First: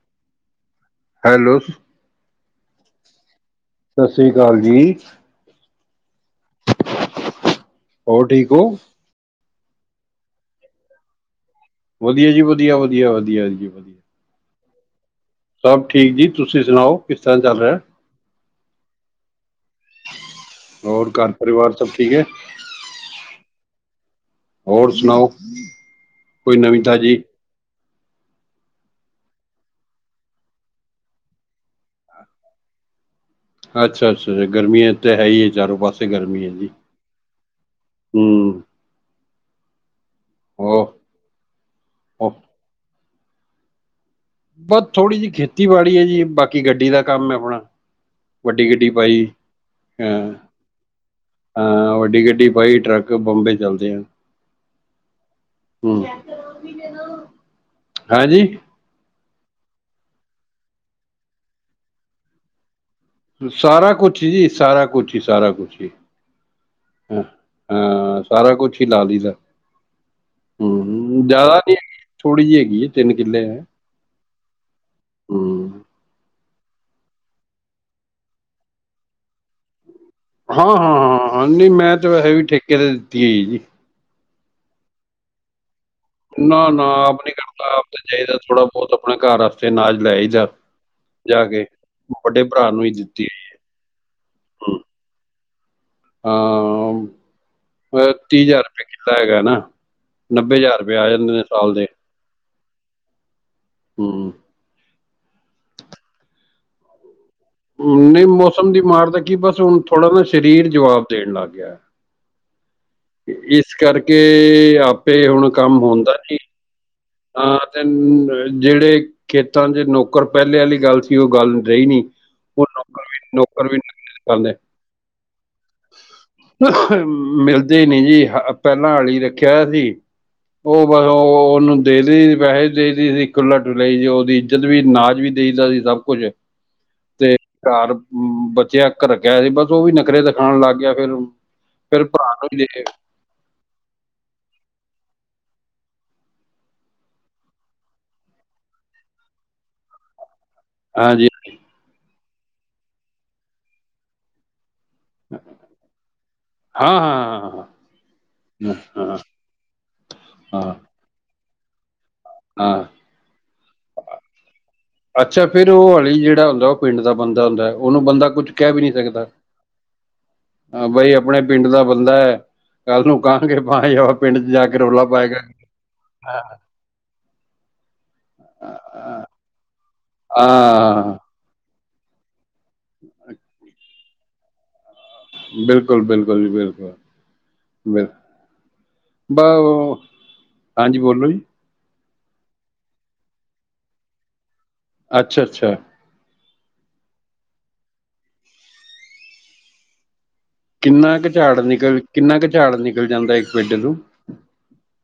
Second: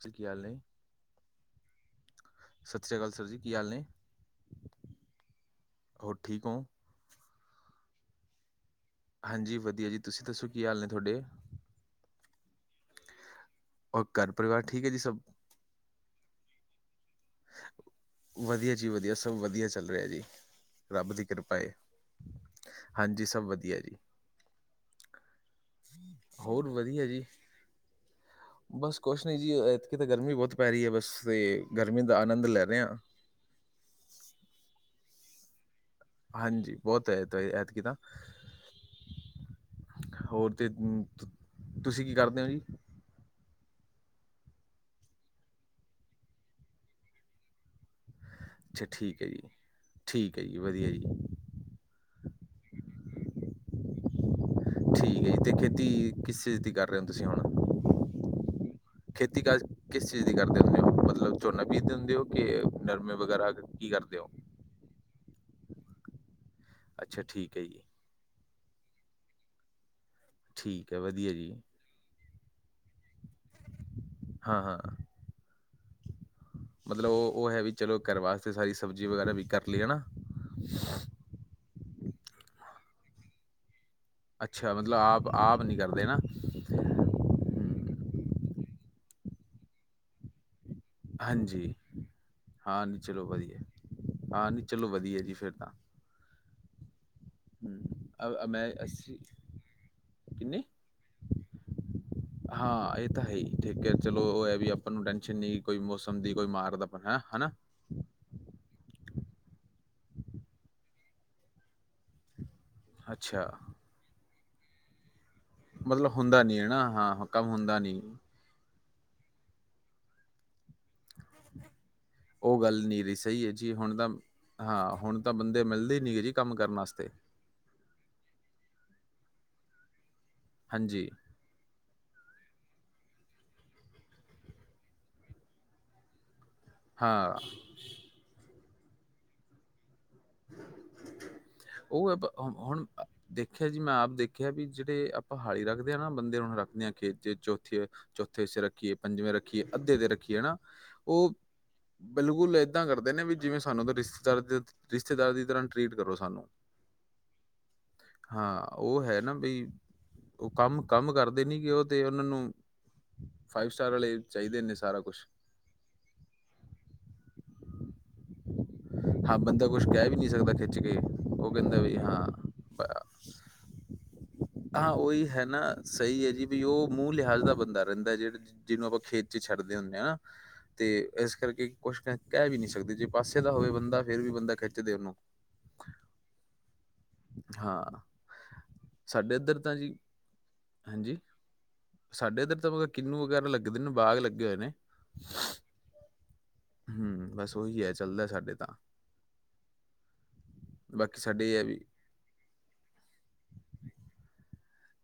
ਸਈ ਗੱਲ ਏ। ਹੈਲੋ। ਸਤਿ ਸ੍ਰੀ ਅਕਾਲ ਸਰ ਜੀ ਕੀ ਹਾਲ ਨੇ। ਸਤਿ ਸ੍ਰੀ ਅਕਾਲ ਜੀ। ਹੋਰ ਠੀਕ ਓ? ਹੋਰ ਠੀਕ ਓ? ਹਾਂਜੀ ਵਧੀਆ ਜੀ, ਤੁਸੀਂ ਦੱਸੋ ਕੀ ਹਾਲ ਨੇ ਥੁਵਾਡੇ? ਵਧੀਆ ਜੀ, ਵਧੀਆ-ਵਧੀਆ, ਵਧੀਆ ਜੀ, ਵਧੀਆ। ਔਰ ਘਰ ਪਰਿਵਾਰ ਠੀਕ ਐ ਜੀ ਸਭ? ਸਭ ਠੀਕ ਜੀ, ਤੁਸੀਂ ਸੁਨਾਓ? ਕਿਸ ਤਰ੍ਹਾਂ ਚੱਲ ਰਿਆ। ਵਧੀਆ ਜੀ, ਵਧੀਆ, ਸਭ ਵਧੀਆ ਚੱਲ ਰਿਐ ਜੀ, ਹੋਰ ਰੱਬ ਦੀ ਘਰ ਕਿਰਪਾ ਏ। ਪਰਿਵਾਰ ਸਭ ਠੀਕ ਹੈ ਹਾਂਜੀ, ਸਭ ਵਧੀਆ ਜੀ। ਹੋਰ ਸੁਣਾਓ ਕੋਈ ਹੋਰ ਨਵੀਂ ਵਧੀਆ ਤਾਜੀ ਜੀ। ਬਸ ਕੋਛ ਨੀ ਜੀ, ਏਦਕੀ ਤੇ ਗਰਮੀ ਬੋਤ ਪੈਰੀ ਏ ਬਸ ਤੇ ਗਰਮੀ ਦਾ ਆਨੰਦ ਲੈਰੇ ਆ। ਅੱਛਾ-ਅੱਛਾ, ਗਰਮੀਆਂ ਤਾਂ ਹੈ ਈ ਐ ਚਾਰੋਂ ਪਾਸ ਹਾਂਜੀ, ਬੋਤ ਐ ਹੈਤ ਐਤਕੀ ਤਾਂ। ਹੂੰ ਹੋਰ ਤੇ, ਉਹ ਤੁਸੀਂ ਕੀ ਕਰਦੇ ਓ ਜੀ? ਬਾ ਥੋੜ੍ਹੀ ਜੀ ਖੇਤੀਬਾੜੀ ਏ ਜੀ, ਬਾਕੀ ਗੱਡੀ ਦਾ ਕੰਮ ਐਂ ਆਪਣਾ। ਵੱਡੀ ਅੱਛਾ ਗੱਡੀ ਠੀਕ ਪਾਈ, ਹੈ ਜੀ ਹਾਂ ਠੀਕ ਹੈ ਜੀ ਵਧੀਆ ਜੀ ਆ ਵੱਡੀ ਗੱਡੀ ਪਾਈ ਟਰੱਕ, ਬੰਬੇ ਚੱਲਦੇ ਆ। ਨਹੀ ਤੇ ਖੇਤੀ, ਹੂੰ ਕਿਸ ਚੀਜ਼ ਦੀ ਕਰ ਰਹੇ ਓ ਤੁਸੀਂ ਹਾਂਜੀ ਹੁਣ। ਖੇਤੀ ਕਾਜ, ਕਿਸ ਚੀਜ਼ ਦੀ ਕਰਦੇ ਹੁੰਨੇ ਓ ਮਤਲਬ, ਝੋਨਾ ਬੀਜਦੇ ਹੁੰਦੇ ਓ ਕਿ ਨਰਮੇ ਵਗੈਰਾ, ਕੀ ਸਾਰਾ ਕਰਦੇ ਕੁਛ ਓ। ਹੀ ਜੀ ਸਾਰਾ ਕੁਸ਼ ਈ, ਸਾਰਾ ਕੁਸ਼ ਈ। ਅੱਛਾ, ਠੀਕ ਏ ਜੀ। ਸਾਰਾ ਕੁੱਛ ਈ ਲਾ ਲੀ ਦਾ, ਠੀਕ ਹੈ ਹਮ ਵਧੀਆ ਜੀ ਜ਼ਿਆਦਾ ਤੇ ਥੋੜੀ ਜੀ ਹੈਗੀ ਐ, ਤਿੰਨ ਕਿੱਲੇ ਐਂ। ਹਾਂ-ਹਾਂ। ਮਤਲਬ ਉਹ-ਉਹ ਹੈ ਵੀ ਚਲੋ, ਘਰ ਵਾਸਤੇ ਸਾਰੀ ਸਬਜ਼ੀ ਵਗੈਰਾ ਵੀ ਕਰ ਲਈ ਹਨਾ। ਹਾਂ-ਹਾਂ, ਹਾਂ-ਹਾਂ, ਨਹੀਂ ਮੈਂ ਤੇ ਵੈਹੇ ਵੀ ਠੇਕੇ ਤੇ ਦਿੱਤੀ ਹੋਈ ਜੀ। ਅੱਛਾ ਮਤਲਬ, ਆਪ-ਆਪ ਨੀ ਕਰਦੇ ਨਾ। ਨਾ-ਨਾ ਆਪ ਨੀ ਕਰਦਾ, ਆਪ ਤੇ ਹਮ, ਚਹੀਦਾ ਥੋੜਾ ਬਹੁਤ ਆਪਣੇ ਘਰ ਵਾਸਤੇ ਅਨਾਜ ਲੈਈਦਾ। ਜਾ ਕੇ ਹਾਂਜੀ ਵੱਡੇ ਭਰਾ ਨੂੰ ਈ ਦਿੱਤੀ ਐ ਜੀ। ਹਾਂਜੀ, ਚਲੋ ਵਧੀਆ ਜੀ ਫੇਰ ਤਾਂ। ਹਾਂ। ਹਮ, ਵੈਹੇ, ਅ- ਤੀਹ ਅ ਜ਼ਾਰ ਮੈਂ ਰਪੈ ਕਿੱਲਾ ਅਸੀਂ ਹੈਗਾ ਨਾ, ਨੱਬੇ ਕਿੰਨੇ ਜ਼ਾਰ ਰਪੇ ਆ ਜਾਂਦੇ ਨੇ ਸਾਲ ਦੇ। ਹਾਂ ਇਹ ਤਾਂ ਹੈ ਈ, ਠੀਕ ਐ ਚਲੋ, ਹੂੰ ਉਹ ਇਹ ਵੀ ਆਪਾਂ ਨੂੰ ਟੈਨਸ਼ਨ ਨਹੀਂ, ਕੋਈ ਮੌਸਮ ਦੀ, ਕੋਈ ਮਾਰਦਾ ਆਪ ਹੈ ਹਨਾ। ਨਹੀਂ ਮੌਸਮ ਦੀ ਮਾਰ ਦਾ ਕੀ ਬਸ, ਹੁਣ ਥੋੜਾ ਨਾ ਸਰੀਰ ਜਵਾਬ ਦੇਣ ਲੱਗ ਗਿਆ। ਅੱਛਾ ਇਸ ਕਰਕੇ ਆਪੇ ਹੁਣ ਕੰਮ ਮਲਬ ਨਹੀਂ ਹੁੰਦਾ ਨੀ ਐ ਨਾ, ਹਾਂ। ਕੰਮ ਹਾਂ ਹੁੰਦਾ ਤੇ ਨੀ ਜਿਹੜੇ ਖੇਤਾਂ 'ਚ ਨੌਕਰ ਪੈਲੇ ਆਲੀ ਗੱਲ ਸੀ ਕਿ ਉਹ ਗੱਲ ਹੁਣ ਰਹੀ ਨੀ। ਓਹ ਗੱਲ ਨੀ ਰਈ, ਸਹੀ ਐ ਜੀ, ਹੁਣ ਤਾਂ ਕਰਨੇ ਹਾਂ ਹੁਣ ਤਾਂ ਬੰਦੇ ਮਿਲਦੇ ਨੀਗੇ ਜੀ, ਕੰਮ ਕਰਨ ਆਸਤੇ। ਨਹੀਂ-ਨਹੀਂ ਜੀ, ਪਹਿਲਾਂ ਹਾਲੀ ਰੱਖਿਆ ਹੋਇਆ ਸੀ, ਉਹ ਬਸ ਹਾਂਜੀ ਉ, ਉਹ, ਉਹਨੂੰ ਡੇਲੀ ਪੈਹੈ ਦ‌ਈਦੀ ਸੀ, ਖੁਲਾ-ਡੁਲਾ ਉਹਦੀ ਇੱਜਤ ਵੀ, ਨਾਜ਼ ਵੀ ਦਈਦਾ ਸੀ ਸਭ ਕੁਝ ਹਾਂ ਤੇ ਘਾਰ ਬੱਚਿਆਂ ਕਰ ਰੱਖਿਆ ਹੋਇਆ ਸੀ, ਬਸ ਉਹ ਵੀ ਨਖ਼ਰੇ ਖਾਣ ਲੱਗ ਗਿਆ ਫੇਰ-ਫੇਰ ਭਰਾ ਹੁੰਨੀ ਲੇਗੇ ਦੇਖੇਆ ਜੀ, ਮੈਂ ਆਪ ਦੇਖੇਐ ਵੀ ਜਿਹੜੇ ਆਪਾਂ ਹਾਲੀ ਰੱਖਦੇ ਹਾਂ ਨਾ, ਬੰਦੇ ਹੁਣ ਰੱਖਦੇ ਹਾਂ ਖੇਤ 'ਚ ਚੋਥੇ ਚੌਥੇ ਹਿੱਸੇ ਰੱਖੀਏ, ਪੰਜਵੇਂ ਰੱਖੀਏ, ਅੱਧੇ ਦੇ ਰੱਖੀਏ ਹੈਨਾ ਹਾਂਜੀ ਉਹ ਬਿਲਕੁਲ ਏਦਾਂ ਕਰਦੇ ਨੇ ਵੀ ਜਿਵੇਂ ਸਾਨੂੰ ਤਾਂ ਰਿਸ਼ਤੇਦਾਰ ਦੇ ਰਿਸ਼ਤੇਦਾਰਾ ਦੀ ਤਰ੍ਹਾਂ ਟਰੀਟ ਕਰੋ ਸਾਨੂੰ। ਹਾਂ-ਹਾਂ ਹਾਂ ਉਹ ਹੈ ਨਾ ਬਈ ਉਹ ਹਾਂ ਹਾਂ ਕੰਮ ਕੰਮ ਕਰਦੇ ਨੀ ਗੇ ਉਹ ਤੇ ਉਹਨਾਂ ਨੂੰ ਹਾਂ ਫਾਈਵ ਸਟਾਰ ਵਾਲੇ ਚਾਹੀਦੇ ਨੇ ਸਾਰਾ ਕੁਛ ਅੱਛਾ ਫੇਰ ਉਹ ਹਲੀ ਜੇੜਾ ਹੁੰਦਾ ਉਹ ਪਿੰਡ ਦਾ ਬੰਦਾ ਹੁੰਦਾ ਉਹਨੂੰ ਬੰਦਾ ਕੁੱਛ ਹਾਂ ਬੰਦਾ ਕੁਛ ਕਹਿ ਵੀ ਨਹੀਂ ਸਕਦਾ ਖਿੱਚ ਹਾਂ ਕੇ ਬਈ ਆਪਣੇ ਉਹ ਪਿੰਡ ਕਹਿੰਦਾ ਦਾ ਬਈ ਬੰਦਾ ਹਾਂ ਹੈ ਕੱਲ ਨੂੰ ਬਸ, ਕਹਾਂਗੇ ਭਾਈ ਉਹ ਪਿੰਡ 'ਚ ਜਾ ਕੇ ਆਹ ਰੌਲਾ ਉਹੀ ਪਾਏਗਾ ਹੈ ਨਾ ਸਹੀ ਏ ਜੀ ਬਈ ਉਹ ਮੂੰਹ ਲਿਹਾਜ਼ ਦਾ ਬੰਦਾ ਰਹਿੰਦਾ ਜੇੜ ਜਿਹਨੂੰ ਆਪਾਂ ਖੇਤ ਚ ਛੱਡਦੇ ਹੁੰਨੇ ਆ ਤੇ ਹਾਂ ਇਸ ਕਰਕੇ ਕੁਛ ਕਹਿ ਵੀ ਨਹੀਂ ਸਕਦੇ ਜੇ ਪਾਸੇ ਦਾ ਹੋਵੇ ਬੰਦਾ ਫੇਰ ਵੀ ਬੰਦਾ ਖਿੱਚਦੇ ਉਹਨੂੰ। ਬਿਲਕੁਲ-ਬਿਲਕੁਲ ਜੀ ਬਿਲਕੁਲ। ਹਾਂ ਸਾਡੇ ਬਿਲਕੁੱਲ ਇੱਧਰ ਤਾਂ ਜੀ [unintelligible] ਹਾਂਜੀ ਬੋਲੋ ਜੀ। ਸਾਡੇ ਤੇ ਇੱਧਰ ਬਹੁਤੇ ਕਿੰਨੂੰ ਵਗੈਰਾ ਲੱਗਦੇ ਨੇ ਬਾਗ ਲੱਗੇ ਹੋਏ ਨੇ। ਅੱਛਾ-ਅੱਛਾ। ਹੂੰ ਬਸ ਉਹੀ ਹੈ ਚੱਲਦਾ ਸਾਡੇ ਤਾਂ। ਕਿੰਨਾ ਬਾਕੀ ਕੁ ਸਾਡੇ ਇਹ ਝਾੜ ਹੈ ਵੀ ਨਿਕਲ ਕਿੰਨਾ ਕੁ ਝਾੜ ਨਿਕਲ ਜਾਂਦਾ ਇੱਕ ਪੇਡੇ ਤੋਂ?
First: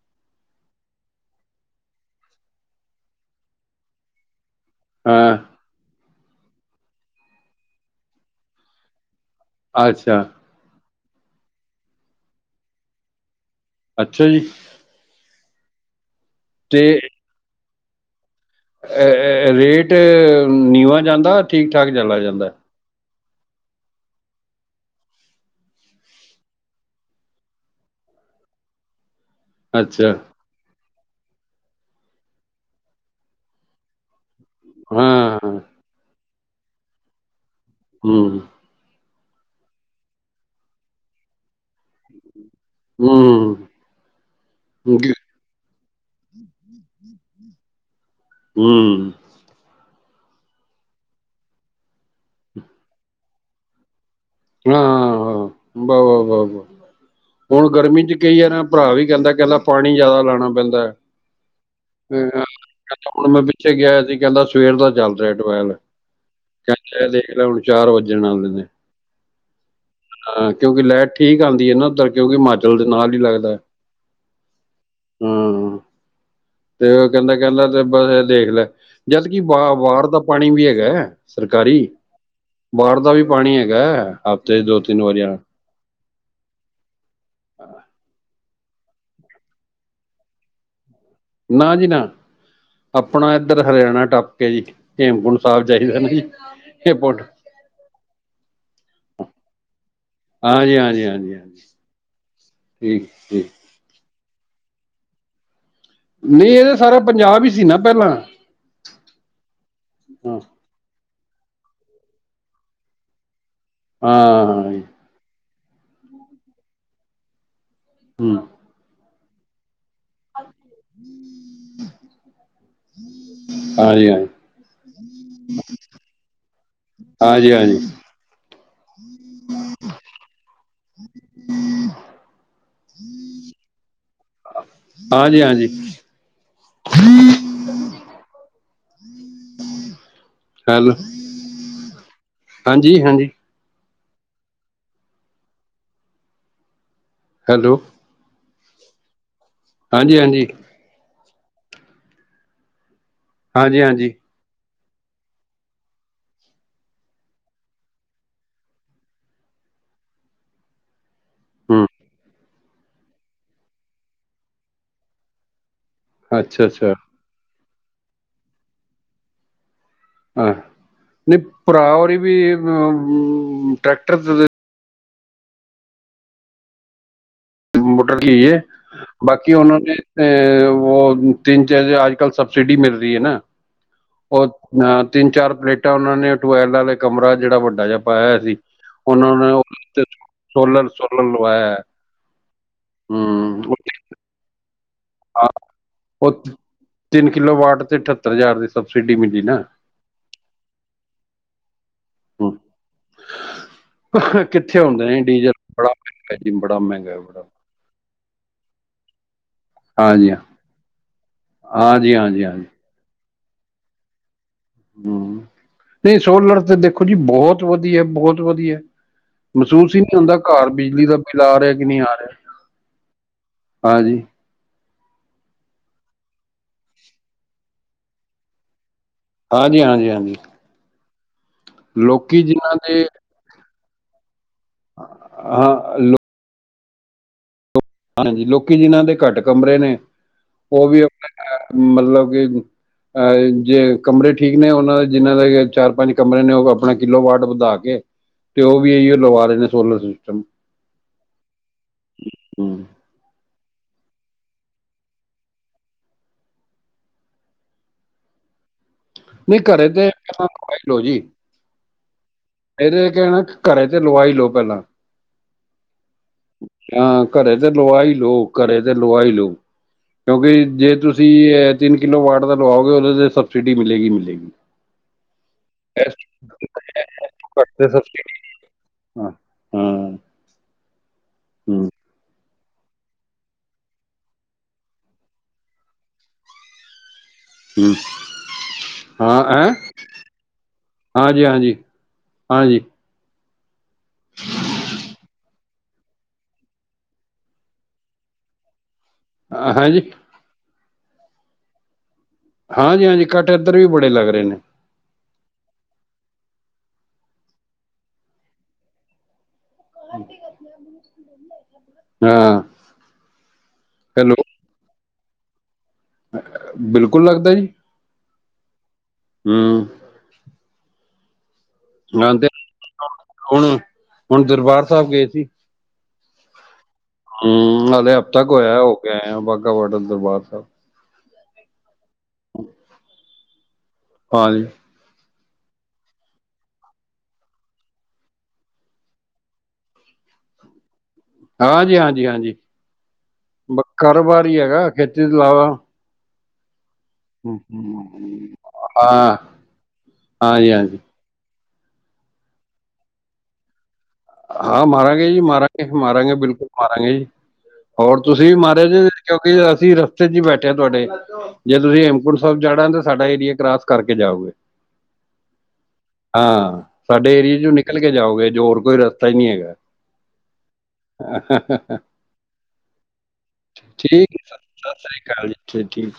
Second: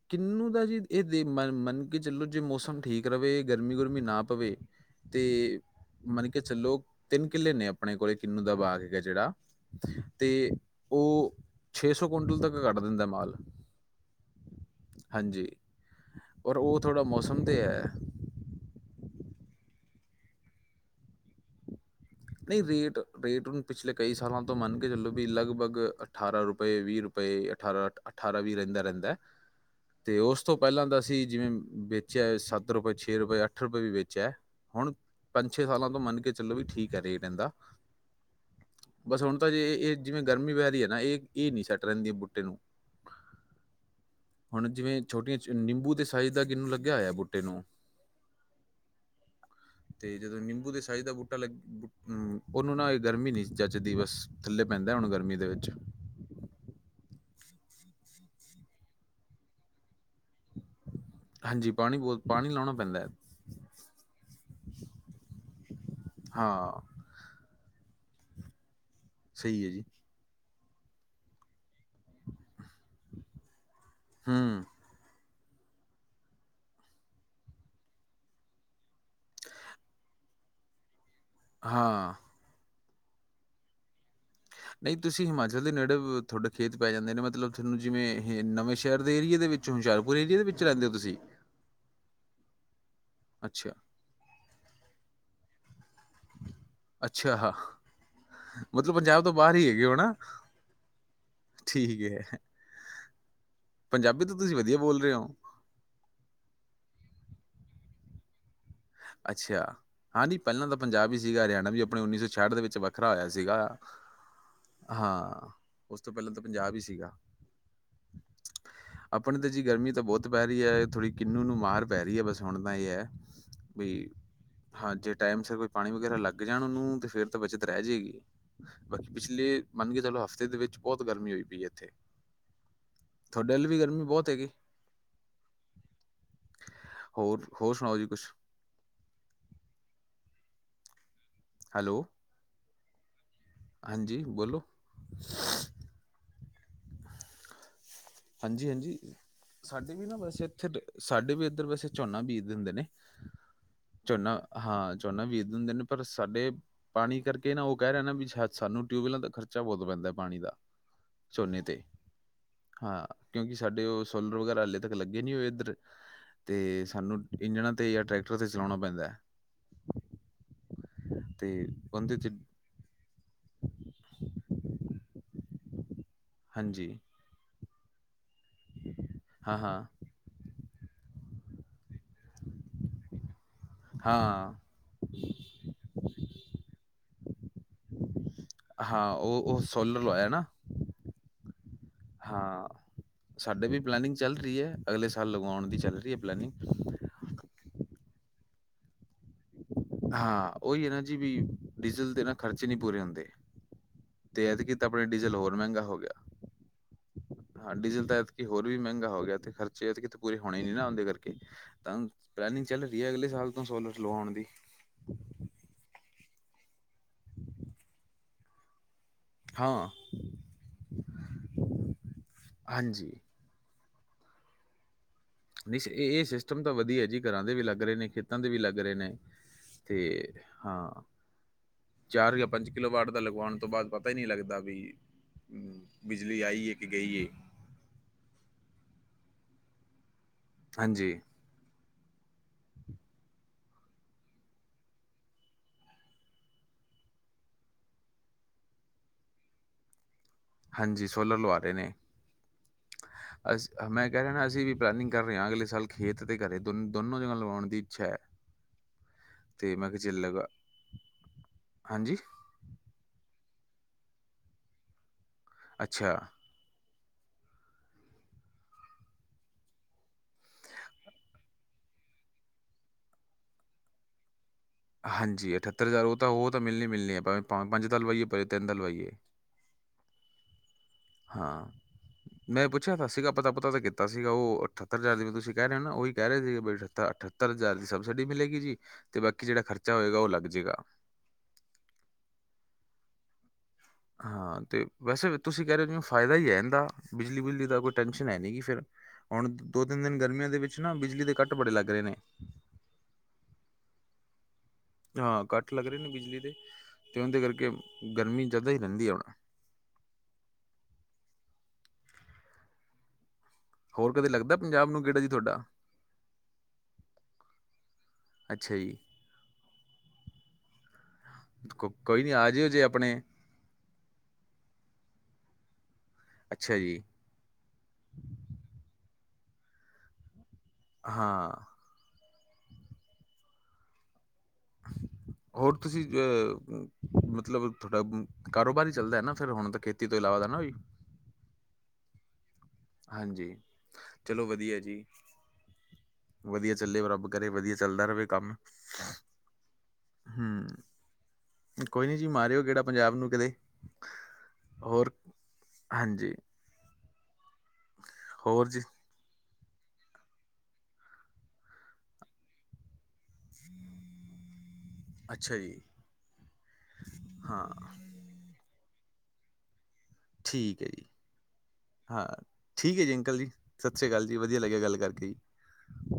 ਕਿੰਨੂੰ ਦਾ ਜੀ ਇਹ ਦੇਖ ਮੰਨ ਕੇ ਚਲੋ ਜੇ ਮੌਸਮ ਠੀਕ ਰਵੇ ਗਰਮੀ ਗੁਰਮੀ ਨਾ ਪਵੇ, ਹਾਂ ਤੇ ਮਨ ਕੇ ਚਲੋ ਤਿੰਨ ਕਿੱਲੇ ਨੇ ਆਪਣੇ ਕੋਲ ਕਿੰਨੂੰ ਦਾ ਬਾਗ ਹੈਗਾ ਜੇੜਾ ਅੱਛਾ ਤੇ ਉਹ ਛੇ ਸੌ ਕੁਵਂਟਲ ਤੱਕ ਕੱਟ ਦਿੰਦਾ ਮਾਲ। ਅੱਛਾ ਜੀ। ਹਾਂਜੀ, ਔਰ ਉਹ ਥੋੜ੍ਹਾ ਮੌਸਮ ਤੇ ਹੈ। ਅਹ ਰੇਟ ਨੀਵਾਂ ਜਾਂਦਾ ਠੀਕ ਠਾਕ ਚਲਾ ਜਾਂਦਾ? ਨਹੀਂ ਰੇਟ ਰੇਟ ਹੁਣ ਪਿਛਲੇ ਕਈ ਸਾਲਾਂ ਤੋਂ ਮੰਨ ਕੇ ਚਲੋ ਬਈ ਲਗਭਗ ਅਠਾਰਾਂ ਰੁਪਏ ਵੀਹ ਰੁਪਏ ਅਠਾਰਾਂ ਅੱਠ ਅਠਾਰਾਂ ਵੀ ਰਹਿੰਦਾ ਰਹਿੰਦਾ ਅੱਛਾ ਤੇ ਉਸ ਸਭ ਤੋਂ ਪਹਿਲਾਂ ਤਾਂ ਅਸੀਂ ਜਿਵੇਂ ਵੇਚਿਆ ਸੱਤ ਰੁਪਏ ਛੇ ਰੁਪਏ ਅੱਠ ਰੁਪਏ ਵੀ ਵੇਚਿਆ। ਹੁਣ ਹਾਂ ਪੰਜ ਹਾਂ, ਛੇ ਸਾਲਾਂ ਤੋਂ ਮੰਨ ਕੇ ਚਲੋ ਬਈ ਠੀਕ ਹੈ ਰੇਟ ਅਹੰਦਾ। ਹੂੰ। ਬਸ ਹੁਣ ਤਾਂ ਜੇ ਇਹ ਜਿਵੇਂ ਗਰਮੀ ਪੈ ਰਹੀ ਹੈ ਨਾ ਇਹ, ਇਹ ਨੀ ਸੈੱਟ ਰਹਿੰਦੀ ਬੂਟੇ ਨੂੰ। ਹੂੰ। ਹੁਣ ਜਿਵੇਂ ਜੀ, ਛੋਟੀਆਂ ਨਿੰਬੂ ਦੇ ਸਾਈਜ਼ ਦਾ ਕਿਨੂੰ ਲੱਗਿਆ ਹੋਇਆ ਬੂਟੇ ਨੂੰ ਹੂੰ। ਤੇ ਜਦੋਂ ਨਿੰਬੂ ਦੇ ਸਾਈਜ਼ ਦਾ ਬੂਟਾ ਲੱਗੇ, ਹੂੰ, ਉਹਨੂੰ ਨਾ ਏ ਗਰਮੀ ਨਹੀਂ ਜਚਦੀ ਬਸ। ਥੱਲੇ [unintelligible] ਪੈਂਦਾ ਹੁਣ ਗਰਮੀ ਦੇ ਵਿੱਚ ਹੁਣ ਗਰਮੀ ਚ ਕਈ ਅਰਾਂ ਭਰਾ ਵੀ ਕਹਿੰਦਾ, ਕਹਿੰਦਾ ਪਾਣੀ ਜ਼ਿਆਦਾ ਲਾਨਾ ਪੈਂਦਾ। ਹਾਂਜੀ ਪਾਣੀ [unintelligible] ਲਾਉਣਾ ਪੈਂਦਾ [unintelligible] ਹੈ। ਹੁਣ ਮੈਂ ਪਿੱਛੇ ਗਯਾ ਹੋਯਾ ਸੀ ਕਹਿੰਦਾ ਸਵੇਰ ਦਾ ਚੱਲ ਰਿਹਾ ਟੂਵੈਲ ਹਾਂ ਕਹਿੰਦਾ ਐਹ ਦੇਖ ਲੈ ਹੁਣ ਚਾਰ ਵੱਜਣ ਆਲੇ ਨੇ। ਸਹੀ ਏ ਜੀ। ਹਾਂ ਕਿਉਂਕਿ ਲੈਟ ਠੀਕ ਆਂਦੀ ਏ ਨਾ ਉੱਧਰ ਕਿਉਂਕਿ ਹਿਮਾਚਲ ਦੇ ਨਾਲ ਈ ਲੱਗਦਾ। ਹੂੰ। ਹੂੰ, ਫ਼ੇਰ ਉਹ ਕਹਿੰਦਾ, ਕਹਿੰਦਾ ਬਸ ਇਹ ਦੇਖ ਲੈ। ਜਦਕਿ ਵਾ ਵਾੜ ਦਾ ਪਾਣੀ ਵੀ ਹੈਗਾ ਹੈ ਸਰਕਾਰੀ। ਹਾਂ ਵਾੜ ਦਾ ਵੀ ਪਾਣੀ ਹੈਗਾ ਹੈ। ਨਹੀਂ ਤੁਸੀਂ ਹਿਮਾਚਲ ਦੇ ਨੇੜੇ ਤੁਵਾਡੇ ਖੇਤ ਪੈ ਜਾਂਦੇ ਨੇ ਮਤਲਬ ਤੁਸੀ ਜਿਵੇਂ ਨਵੇਂ ਸ਼ ਸ਼ਹਿਰ ਦੇ ਏਰੀਏ ਦੇ ਵਿੱਚੋ ਹੁਸ਼ਿਆਰਪੁਰ ਏਰੀਏ ਦੇ ਵਿੱਚ ਰਹਿੰਦੇ ਔ ਤੁਸੀ? ਨਾ ਜੀ ਨਾ। ਆਪਣਾ ਐਧਰ ਅੱਛਾ ਹਰਿਆਣਾ ਟੱਪ ਕੇ ਜੀ ਹੇਮਕੁੰਟ ਸਾਹਬ ਜਾਈਦਾ ਹੈ ਨਾ ਜੀ ਹੇਪੁੰਟ ਹਾ ਮਤਲਬ ਪੰਜਾਬ ਤੋਂ ਬਾਹਰ ਹੀ ਹੈਗੇ ਓ ਨਾ? ਹਾਂਜੀ ਹਾਂਜੀ ਹਾਂਜੀ ਹਾਂਜੀ ਠੀਕ ਹੈ ਠੀਕ ਠੀਕ ਪੰਜਾਬੀ ਤੇ ਤੁਸੀਂ ਵਦੀਆ ਬੋਲ ਰਹੇ ਹੋ ਨਈ ਅਸੀ ਸਾਰੇ ਪੰਜਾਬ ਹੀ ਸੀ ਨਾ, ਪਹਿਲਾਂ। ਅੱਛਾ ਹਾਂਜੀ ਹਾਂ ਪਹੈਲਾਂ ਤਾਂ ਪੰਜਾਬ ਹੀ ਸੀਗਾ। ਹਰਿਆਣਾ ਵੀ ਆਪਣੇ ਉੰਨੀ ਸੌ ਛਿਆਠ ਦੇ ਵਿੱਚ ਵੱਖਰਾ ਹੋਇਆ ਸੀਗਾ। ਹਾਂ ਜੀ ਹਾਂ, ਉਸ ਤੋਂ ਪਹੈਲਾਂ ਤਾਂ ਪੰਜਾਬ ਹੀ ਸੀਗਾ। ਹੂੰ। ਆਪਣੀ ਤੇ ਜੀ ਗਰਮੀ ਤਾਂ ਬਹੁਤ ਪੈ ਰਹੀ ਹੈ। ਥੋੜ੍ਹੀ ਕਿੰਨੂ ਨੂੰ ਮਾਰ ਪੈ ਰਹੀ ਹੈ ਬਸ ਹੁਣ ਤਾਂ ਏ ਹੈ ਬਈ ਹਾਂਜੀ ਹਾਂਜੀ ਹਾਂ ਜੇ ਟੈਮ ਸਿਰ ਪਾਣੀ ਵਗੈਰਾ ਲੱਗ ਜਾਣ ਓਹਨੂੰ ਤੇ ਫੇਿਰ ਤਾਂ ਹਾਂਜੀ ਬੱਚਤ ਹਾਂਜੀ ਰੈ ਜਾਏਗੀ। ਬਾਕੀ ਪਿਛਲੇ ਮਨ ਕੇ ਚਲੋ ਹਫ਼ਤੇ ਦੇ ਵਿੱਚ ਬੋਤ ਗਰਮੀ ਹੋਈ ਪਈ ਹੈ ਇੱਥੇ। ਥਾਡੇ ਵਲ ਵੀ ਗਰਮੀ ਬੋਤ ਹੈਗੀ? ਹਾਂਜੀ ਹਾਂਜੀ ਹੋਰ, ਹੋਰ ਸੁਣਾਓ ਜੀ ਕੁਛ। ਹੈਲੋ, ਹੈਲੋ ਹਾਂਜੀ-ਹਾਂਜੀ। ਹਾਂਜੀ, ਬੋਲੋ। ਹੈਲੋ ਹਾਂਜੀ-ਹਾਂਜੀ, ਸਾਡੀ ਵੀ ਨਾ ਹਾਂਜੀ ਵੈਸੇ ਹਾਂਜੀ ਐਥੇ ਸਾਡੇ ਵੀ ਐਧਰ ਵੈਸੇ ਝੋਨਾ ਬੀਜ ਦੇਂਦੇ ਨੇ। ਹਾਂਜੀ ਹਾਂਜੀ ਝੋਨਾ, ਹਾਂ ਝੋਨਾ ਬੀਜ ਦਿੰਦੇ ਨੇ ਪਰ ਸਾਡੇ ਪਾਨੀ ਕਰਕੇ ਨਾ ਓਹ ਕੈ ਰਹੇ ਨੇ ਬੀ ਛ ਸਾਨੂੰ ਟਿਊਵੈਲਾਂ ਦਾ ਖਰਚਾ ਬਹੁਤ ਪੈਂਦਾ ਪਾਣੀ ਦਾ, ਝੋਨੇ ਤੇ ਹੂੰ ਹਾਂ ਕਿਉਂਕਿ ਸਾਡੇ ਓਹ ਸੋਲਰ ਵਗੈਰਾ ਹਲੇੇ ਤੱਕ ਲੱਗੇ ਨ੍ਹੀਂ ਹੋਏ ਐਧਰ। ਅੱਛਾ ਤੇ ਅੱਛਾ ਸਾਨੂੰ ਇੰਜਣਾਂ ਤੇ ਯਾ ਟਰੈਕਟਰਾਂ ਤੇ ਚਲੋਣਾ ਪੈਂਦੈ। ਹਾਂ, ਨਈਂ ਭਰਾ ਹੋਰੀ ਉਹਦੇ ਚ ਵੀ ਟਰੈਕਟਰ ਹਾਂਜੀ। ਮੋਟਰ ਲਗੀ ਹੋਈ ਏ ਬਾਕੀ ਹਾਂ ਹਾਂ ਓਹਨਾ ਦੇ ਓ ਤਿੰਨ ਚਾਰ ਕੱਲ ਸਬਸਿਡੀ ਮਿਲ ਰਹੀ ਏ ਨਾ। ਓ ਹਾਂ ਨਾਲ ਤਿੰਨ ਚਾਰ ਪਲੇਟਾਂ ਓਹਨਾਂ ਨੇ ਟੂਐਲ ਵਾਲੇ ਕਮਰਾ ਜੇਹੜਾ ਵੱਡਾ ਜਾ ਪਾਇਆ ਹੋਇਆ ਸੀ ਓਹਨਾਂ ਨੇ ਓਥੇ ਸੋਲਰ ਸੋਲਰ ਲਵਾਇਆ ਐ। ਹਾਂ। ਹੁਮ। ਸਾਡੇ ਵੀ ਪਲੈਨਿੰਗ ਚੱਲ ਰਹੀ ਏ ਅਗਲੇ ਸਾਲ ਲਗਵਾਉਣ ਦੀ, ਚੱਲ ਰਹੀ ਏ ਉਹ ਪਲੈਨਿੰਗ। ਤਿੰਨ ਕਿਲੋ ਵਾਟ ਤੇ ਅਠੱਤਰ ਹਜ਼ਾਰ ਦੀ ਸਬਸਿਡੀ ਮਿਲੀ ਨਾ ਹਾਂ, ਓਈ ਏ ਨਾ ਜੀ ਵੀ ਡੀਜ਼ਲ ਦੇ ਨਾ ਹੂੰ ਖਰਚੇ ਨੀ ਪੂਰੇ ਹੁੰਦੇ। ਤੇ ਐਤਕੀ ਕਿੱਥੇ ਤਾਂ ਆਪਣੇ ਹੁੰਦੇ ਨੇ ਡੀਜ਼ਲ ਹੋਰ ਮਹਿੰਗਾ ਬੜਾ ਹੋ ਗਿਆ ਮੈਂਗਾ ਜੀ ਬੜਾ ਮੈਂਗਾ ਬੜਾ। ਹਾਂ ਡੀਜ਼ਲ ਤੇ ਐਤਕੀ ਹੋਰ ਵੀ ਮਹਿੰਗਾ ਹੋ ਗਿਆ ਤੇ ਖਰਚਾ ਸੇਹਤ ਕਿਤੇ ਹਾਂਜੀ ਪੂਰੀ ਹੋਣੇ ਏ ਨਾ ਓਂਹਦੇ ਕਰਕੇ, ਤਾਂ ਹਾਂਜੀ ਹਾਂਜੀ ਪਲੈਨਿੰਗ ਹਾਂਜੀ ਚੱਲ ਰਹੀ ਹੈ ਅਗਲੇ ਸਾਲ ਤੋਂ ਸੋਲਰ ਲਵਾਉਣ ਦੀ। ਹੂੰ, ਨਈਂ ਸੋਲਰ ਤੇ ਦੇਖੋ ਜੀ ਬੋਹਤ ਵਦੀਐ ਬੋਹਤ ਵਦੀਆ। ਹਾਂ ਮਸੂਸ ਈ ਨਈ ਹੁੰਦਾ ਘਰ ਬਿਜਲੀ ਦਾ ਬਿੱਲ ਆ ਰਿਹਾ ਕਿ ਨਹੀਂ ਆ ਰਿਹਾ। ਹਾਂਜੀ ਹਾਂਜੀ। ਨਈ ਏਹ ਸਿਸਟਮ ਤਾਂ ਵਦੀਆ ਜੀ ਘਰਾਂ ਦੇ ਵੀ ਲੱਗ ਰਹੇ ਨੇ ਖੇਤਾਂ ਦੇ ਵੀ ਲੱਗ ਰਹੇ ਨੇ ਹਾਂਜੀ ਤੇ ਹਾਂਜੀ ਹਾਂਜੀ ਹਾਂ, ਚਾਰ ਲੋਕੀ ਯਾ ਪੰਜ ਜਿਨ੍ਹਾਂ ਕਿੱਲੋ ਦੇ ਵਾਟ ਦਾ ਲਗਵਾਣ ਤੋਂ ਬਾਅਦ ਬਾ ਪਤਾ ਈ ਨਹੀਂ ਲੱਗਦਾ ਬੀ ਹਾਂ ਬਿਜਲੀ ਆਈ ਏ ਕਿ ਗਈ ਏ। ਹਾਂਜੀ, ਲੋਕੀ ਜਿਨ੍ਹਾਂ ਦੇ ਘੱਟ ਕਮਰੇ ਨੇ ਓਹ ਵੀ ਹਾਂਜੀ, ਆਪਨੇ ਘਰ ਮਲਬ ਕਿ ਅਹੀ ਜੇ ਕਮਰੇ ਠੀਕ ਨੇ ਉਹਨਾਂ ਦੇ ਜਿਨਾਂ ਦੇ ਚਾਰ- ਪੰਜ ਕਮਰੇ ਨੇ ਉਹ ਆਪਣਾ ਕਿੱਲੋ ਵਾਟ ਵਧਾ ਕੇ ਤੇ ਉਹ ਵੀ ਇਹੀ ਲਵਾ ਰਹੇ ਨੇ ਸੋਲਰ ਸਿਸਟਮ। ਹਾਂਜੀ ਸੋਲਰ ਲਆ ਰਹੇ ਨੇ। ਹੂੰ ਅਸ, ਮੈਂ ਕਹਿ ਰਿਹਾ ਨਾ ਅਸੀਂ ਵੀ ਪਲੈਨਿੰਗ ਕਰ ਰਹੇ ਹਾਂ ਅਗਲੇ ਸਾਲ ਖੇਤ ਤੇ ਘਰੇ ਦੋਨ -ਦੋਨੋਂ ਜਗ੍ਹਾ ਲਵਾਉਣ ਦੀ ਇੱਛਾ ਐ। ਨਹੀਂ ਘਰੇ ਤੇ ਲਗਾ [unintelligible] ਲੋਓ ਜੀ। ਹਾਂਜੀ ਇਹਦੇ ਕਹਿਣਾ ਨਾਲ ਘਰੇ ਤੇ ਲਵਾਈ ਲੋਓ ਪਹਿਲਾਂ। ਅੱਛਾ। ਹਾਂ ਘਰੇ ਤੇ ਲਵਾਈ ਲੋਓ ਘਰੇ ਤੇ ਲਵਾਈ ਲੋਓ। ਕਿਉਂਕਿ ਜੇ ਤੁਸੀਂ ਤਿੰਨ ਕਿਲੋ ਵਾਟ ਦਾ ਲਓਗੇ ਉਹਦੇ ਤੇ ਸਬਸਿਡੀ ਮਿਲੇਗੀ- ਮਿਲੇਗੀ। ਹਾਂਜੀ ਅਠੱਤਰ ਹਜ਼ਾਰ ਉਹ ਤਾਂ ਉਹ ਤਾਂ ਮਿਲਣੀ- ਮਿਲਣੀ ਹੈ ਭਾਂਵੇ ਘੱਟ ਪੰਜ ਤੇ ਤਾਂ ਲਵਾਈਏ ਸਬਸਿਡੀ ਭਾਵੇ ਤਿੰਨ ਤ ਲਵਾਈਏ। ਹਾਂ ਹਾਂ ਹਾਂ। ਹੂੰ ਮੈਂ ਪੁੱਛਿਆ ਤਾਂ ਸੀਗਾ ਪਤਾ -ਪੁਤਾ ਤਾਂ ਕੀਤਾ ਸੀਗਾ ਉਹ ਅਠੱਤਰ ਹਜ਼ਾਰਂ ਤੁਸੀਂ ਕਹਿ ਰਹੇ ਹੋ ਨਾ ਉਹੀ ਕਹਿ ਰਹੇ ਸੀਗੇ ਬਾਈ ਅਠੱ-ਅਠੱਤ ਅੱਠਤਰ ਹਜ਼ਾਰ ਦੀ ਹੂੰ ਸਬਸਿਡੀ ਮਿਲੇਗੀ ਜੀ ਤੇ ਬਾਕੀ ਜੇੜਾ ਖਰਚਾ ਹੋਏਗਾ ਓ ਲੱਗ ਜੇਗਾ। ਹਾਂ ਜੀ। ਹਾਂ ਜੀ- ਹਾਂਜੀ। ਹਾਂ ਤੇ ਵੈਸੇ ਤੁਸੀਂ ਕੈ ਰੇ ਓ ਫਾਇਦਾ ਈ ਐ ਏਂਦਾ। ਬਿਜਲੀ ਬੁਜਲੀ ਦਾ ਕੋਈ ਟੈਸ਼ਨ ਹੈ ਨੀ ਫਿਰ। ਹੁਣ ਦੋ ਹਾਂਜੀ -ਤਿੰਨ ਦਿਨ ਗਰਮੀਆਂ ਦੇ ਵਿੱਚ ਨਾ ਬਿਜਲੀ ਦੇ ਕੱਟ ਬੜੇ ਲੱਗ ਰਹੇ ਨੇ। ਹਾਂ ਜੀ ਹਾਂਜੀ ਕੱਟ ਇਧੱਰ ਵੀ ਬੜੇ ਲੱਗ ਰਹੇ ਨੇ। ਜੀ ਹਾਂ ਕੱਟ ਲੱਗ ਰੇ ਨੇ ਬਿਜਲੀ ਦੇ, ਤੇ ਉਨ ਦੇ ਕਰਕੇ ਗਰਮੀ ਜਾਦਾ ਈ ਰੈਂਦੀ ਹੁਣ। ਹਾਂ ਹੋਰ ਕਦੇ ਲੱਗਦਾ ਪੰਜਾਬ ਨੂੰ ਗੇੜਾ ਜੀ ਤੋਹਾਡਾ? ਅ, ਬਿਲਕੁਲ ਲੱਗਦਾ ਜੀ। ਅੱਛਾ ਜੀ ਹੂੰ ਕੋ-ਕੋਈ ਨੀ ਹਾਂ ਤੇ ਆਜਿਓ ਜੇ ਆਪਣੇ। ਹੁਣ, ਹੁਣ ਦਰਬਾਰ ਸਾਹਿਬ ਗਏ ਸੀ। ਅੱਛਾ ਜੀ। ਹੂੰ ਹਾਲੇੇ ਹਫ਼ਤਾ ਕੁ ਹੋਇਆ ਹੋ ਕੇ ਆਇਆ ਬਾਘਾ ਬਾਡਰ, ਦਰਬਾਰ ਸਾਹਿਬ। ਹਾਂ [inaudible] ਹਾਂਜੀ ਹੋਰ ਤੁਸੀਂ ਏ ਮਤਲਬ ਥੋਡਾ ਕਾਰੋਬਾਰ ਈ ਚੱਲਦਾ ਨਾ ਫੇਰ ਹੁਣ ਤਾਂ ਖੇਤੀ ਤੋਂ ਇਲਾਵਾ ਦਾ ਨਾ ਵੀ? ਹਾਂਜੀ -ਹਾਂਜੀ- ਹਾਂਜੀ, ਹਾਂਜੀ ਬ ਚਲੋ ਕਾਰੋਬਾਰ ਈ ਵਧੀਆ ਹੈਗਾ ਜੀ ਖੇਤੀ ਤੋਂ ਇਲਾਵਾ। ਵਧੀਆ ਚੱਲੇ ਓ ਰੱਬ- ਕਰੇ ਹੂੰ, ਵਧੀਆ ਚੱਲਦਾ ਰਵੇ ਹੂੰ, ਕੰਮ। ਹਾਂ ਹੂੰ ਹਾਂਜੀ ਹਾਂਜੀ ਕੋਈ ਨੀ ਜੀ ਮਾਰਿਓ ਗੇੜਾ ਪੰਜਾਬ ਨੂੰ ਕਦੇ। ਹਾਂ ਹੋਰ ਮਾਰਾਂਗੇ ਜੀ ਮਾਰਾਂਗੇ, ਹਾਂਜੀ ਮਾਰਾਂਗੇ ਬਿਲਕੁਲ ਮਾਰਾਂਗੇ ਜੀ। ਹੋਰ ਤੁਸੀਂ ਵੀ ਮਾਰਿਆ ਜੇ ਕਿਉਂਕਿ ਅਸੀਂ ਰਸਤੇ' ਚ ਈ ਬੈਠੇ ਆਂ ਤੁਆਡੇ, ਜੇ ਤੁਸੀਂ ਹੇਮਕੁੰਟ ਸਾਬ ਜਾਣਾ ਤੇ- ਸਾਡਾ ਏਰੀਆ ਕਰਾਸ ਕਰਕੇ ਜਾਓਗੇ। ਅੱਛਾ ਜੀ ਹਾਂ ਸਾਡੇ ਏਰੀਏ ਹਾਂ ਚੋ ਨਿਕਲ ਕੇ ਜਾਓਗੇ, ਜੋ ਹੋਰ ਕੋਈ ਰਸਤਾ ਈ ਨੀ ਹੈਗਾ। ਠੀਕ ਏ ਜੀ। [inaudible] ਹਾਂ, ਠੀਕ ਏ ਜੀ ਅੰਕਲ ਜੀ। ਸਤਿ ਸ੍ਰੀ ਕਾਲ ਜੀ ਵਧੀਆ ਲੱਗਿਆ ਗੱਲ ਕਰਕੇ ਜੀ। ਛੇਤੀ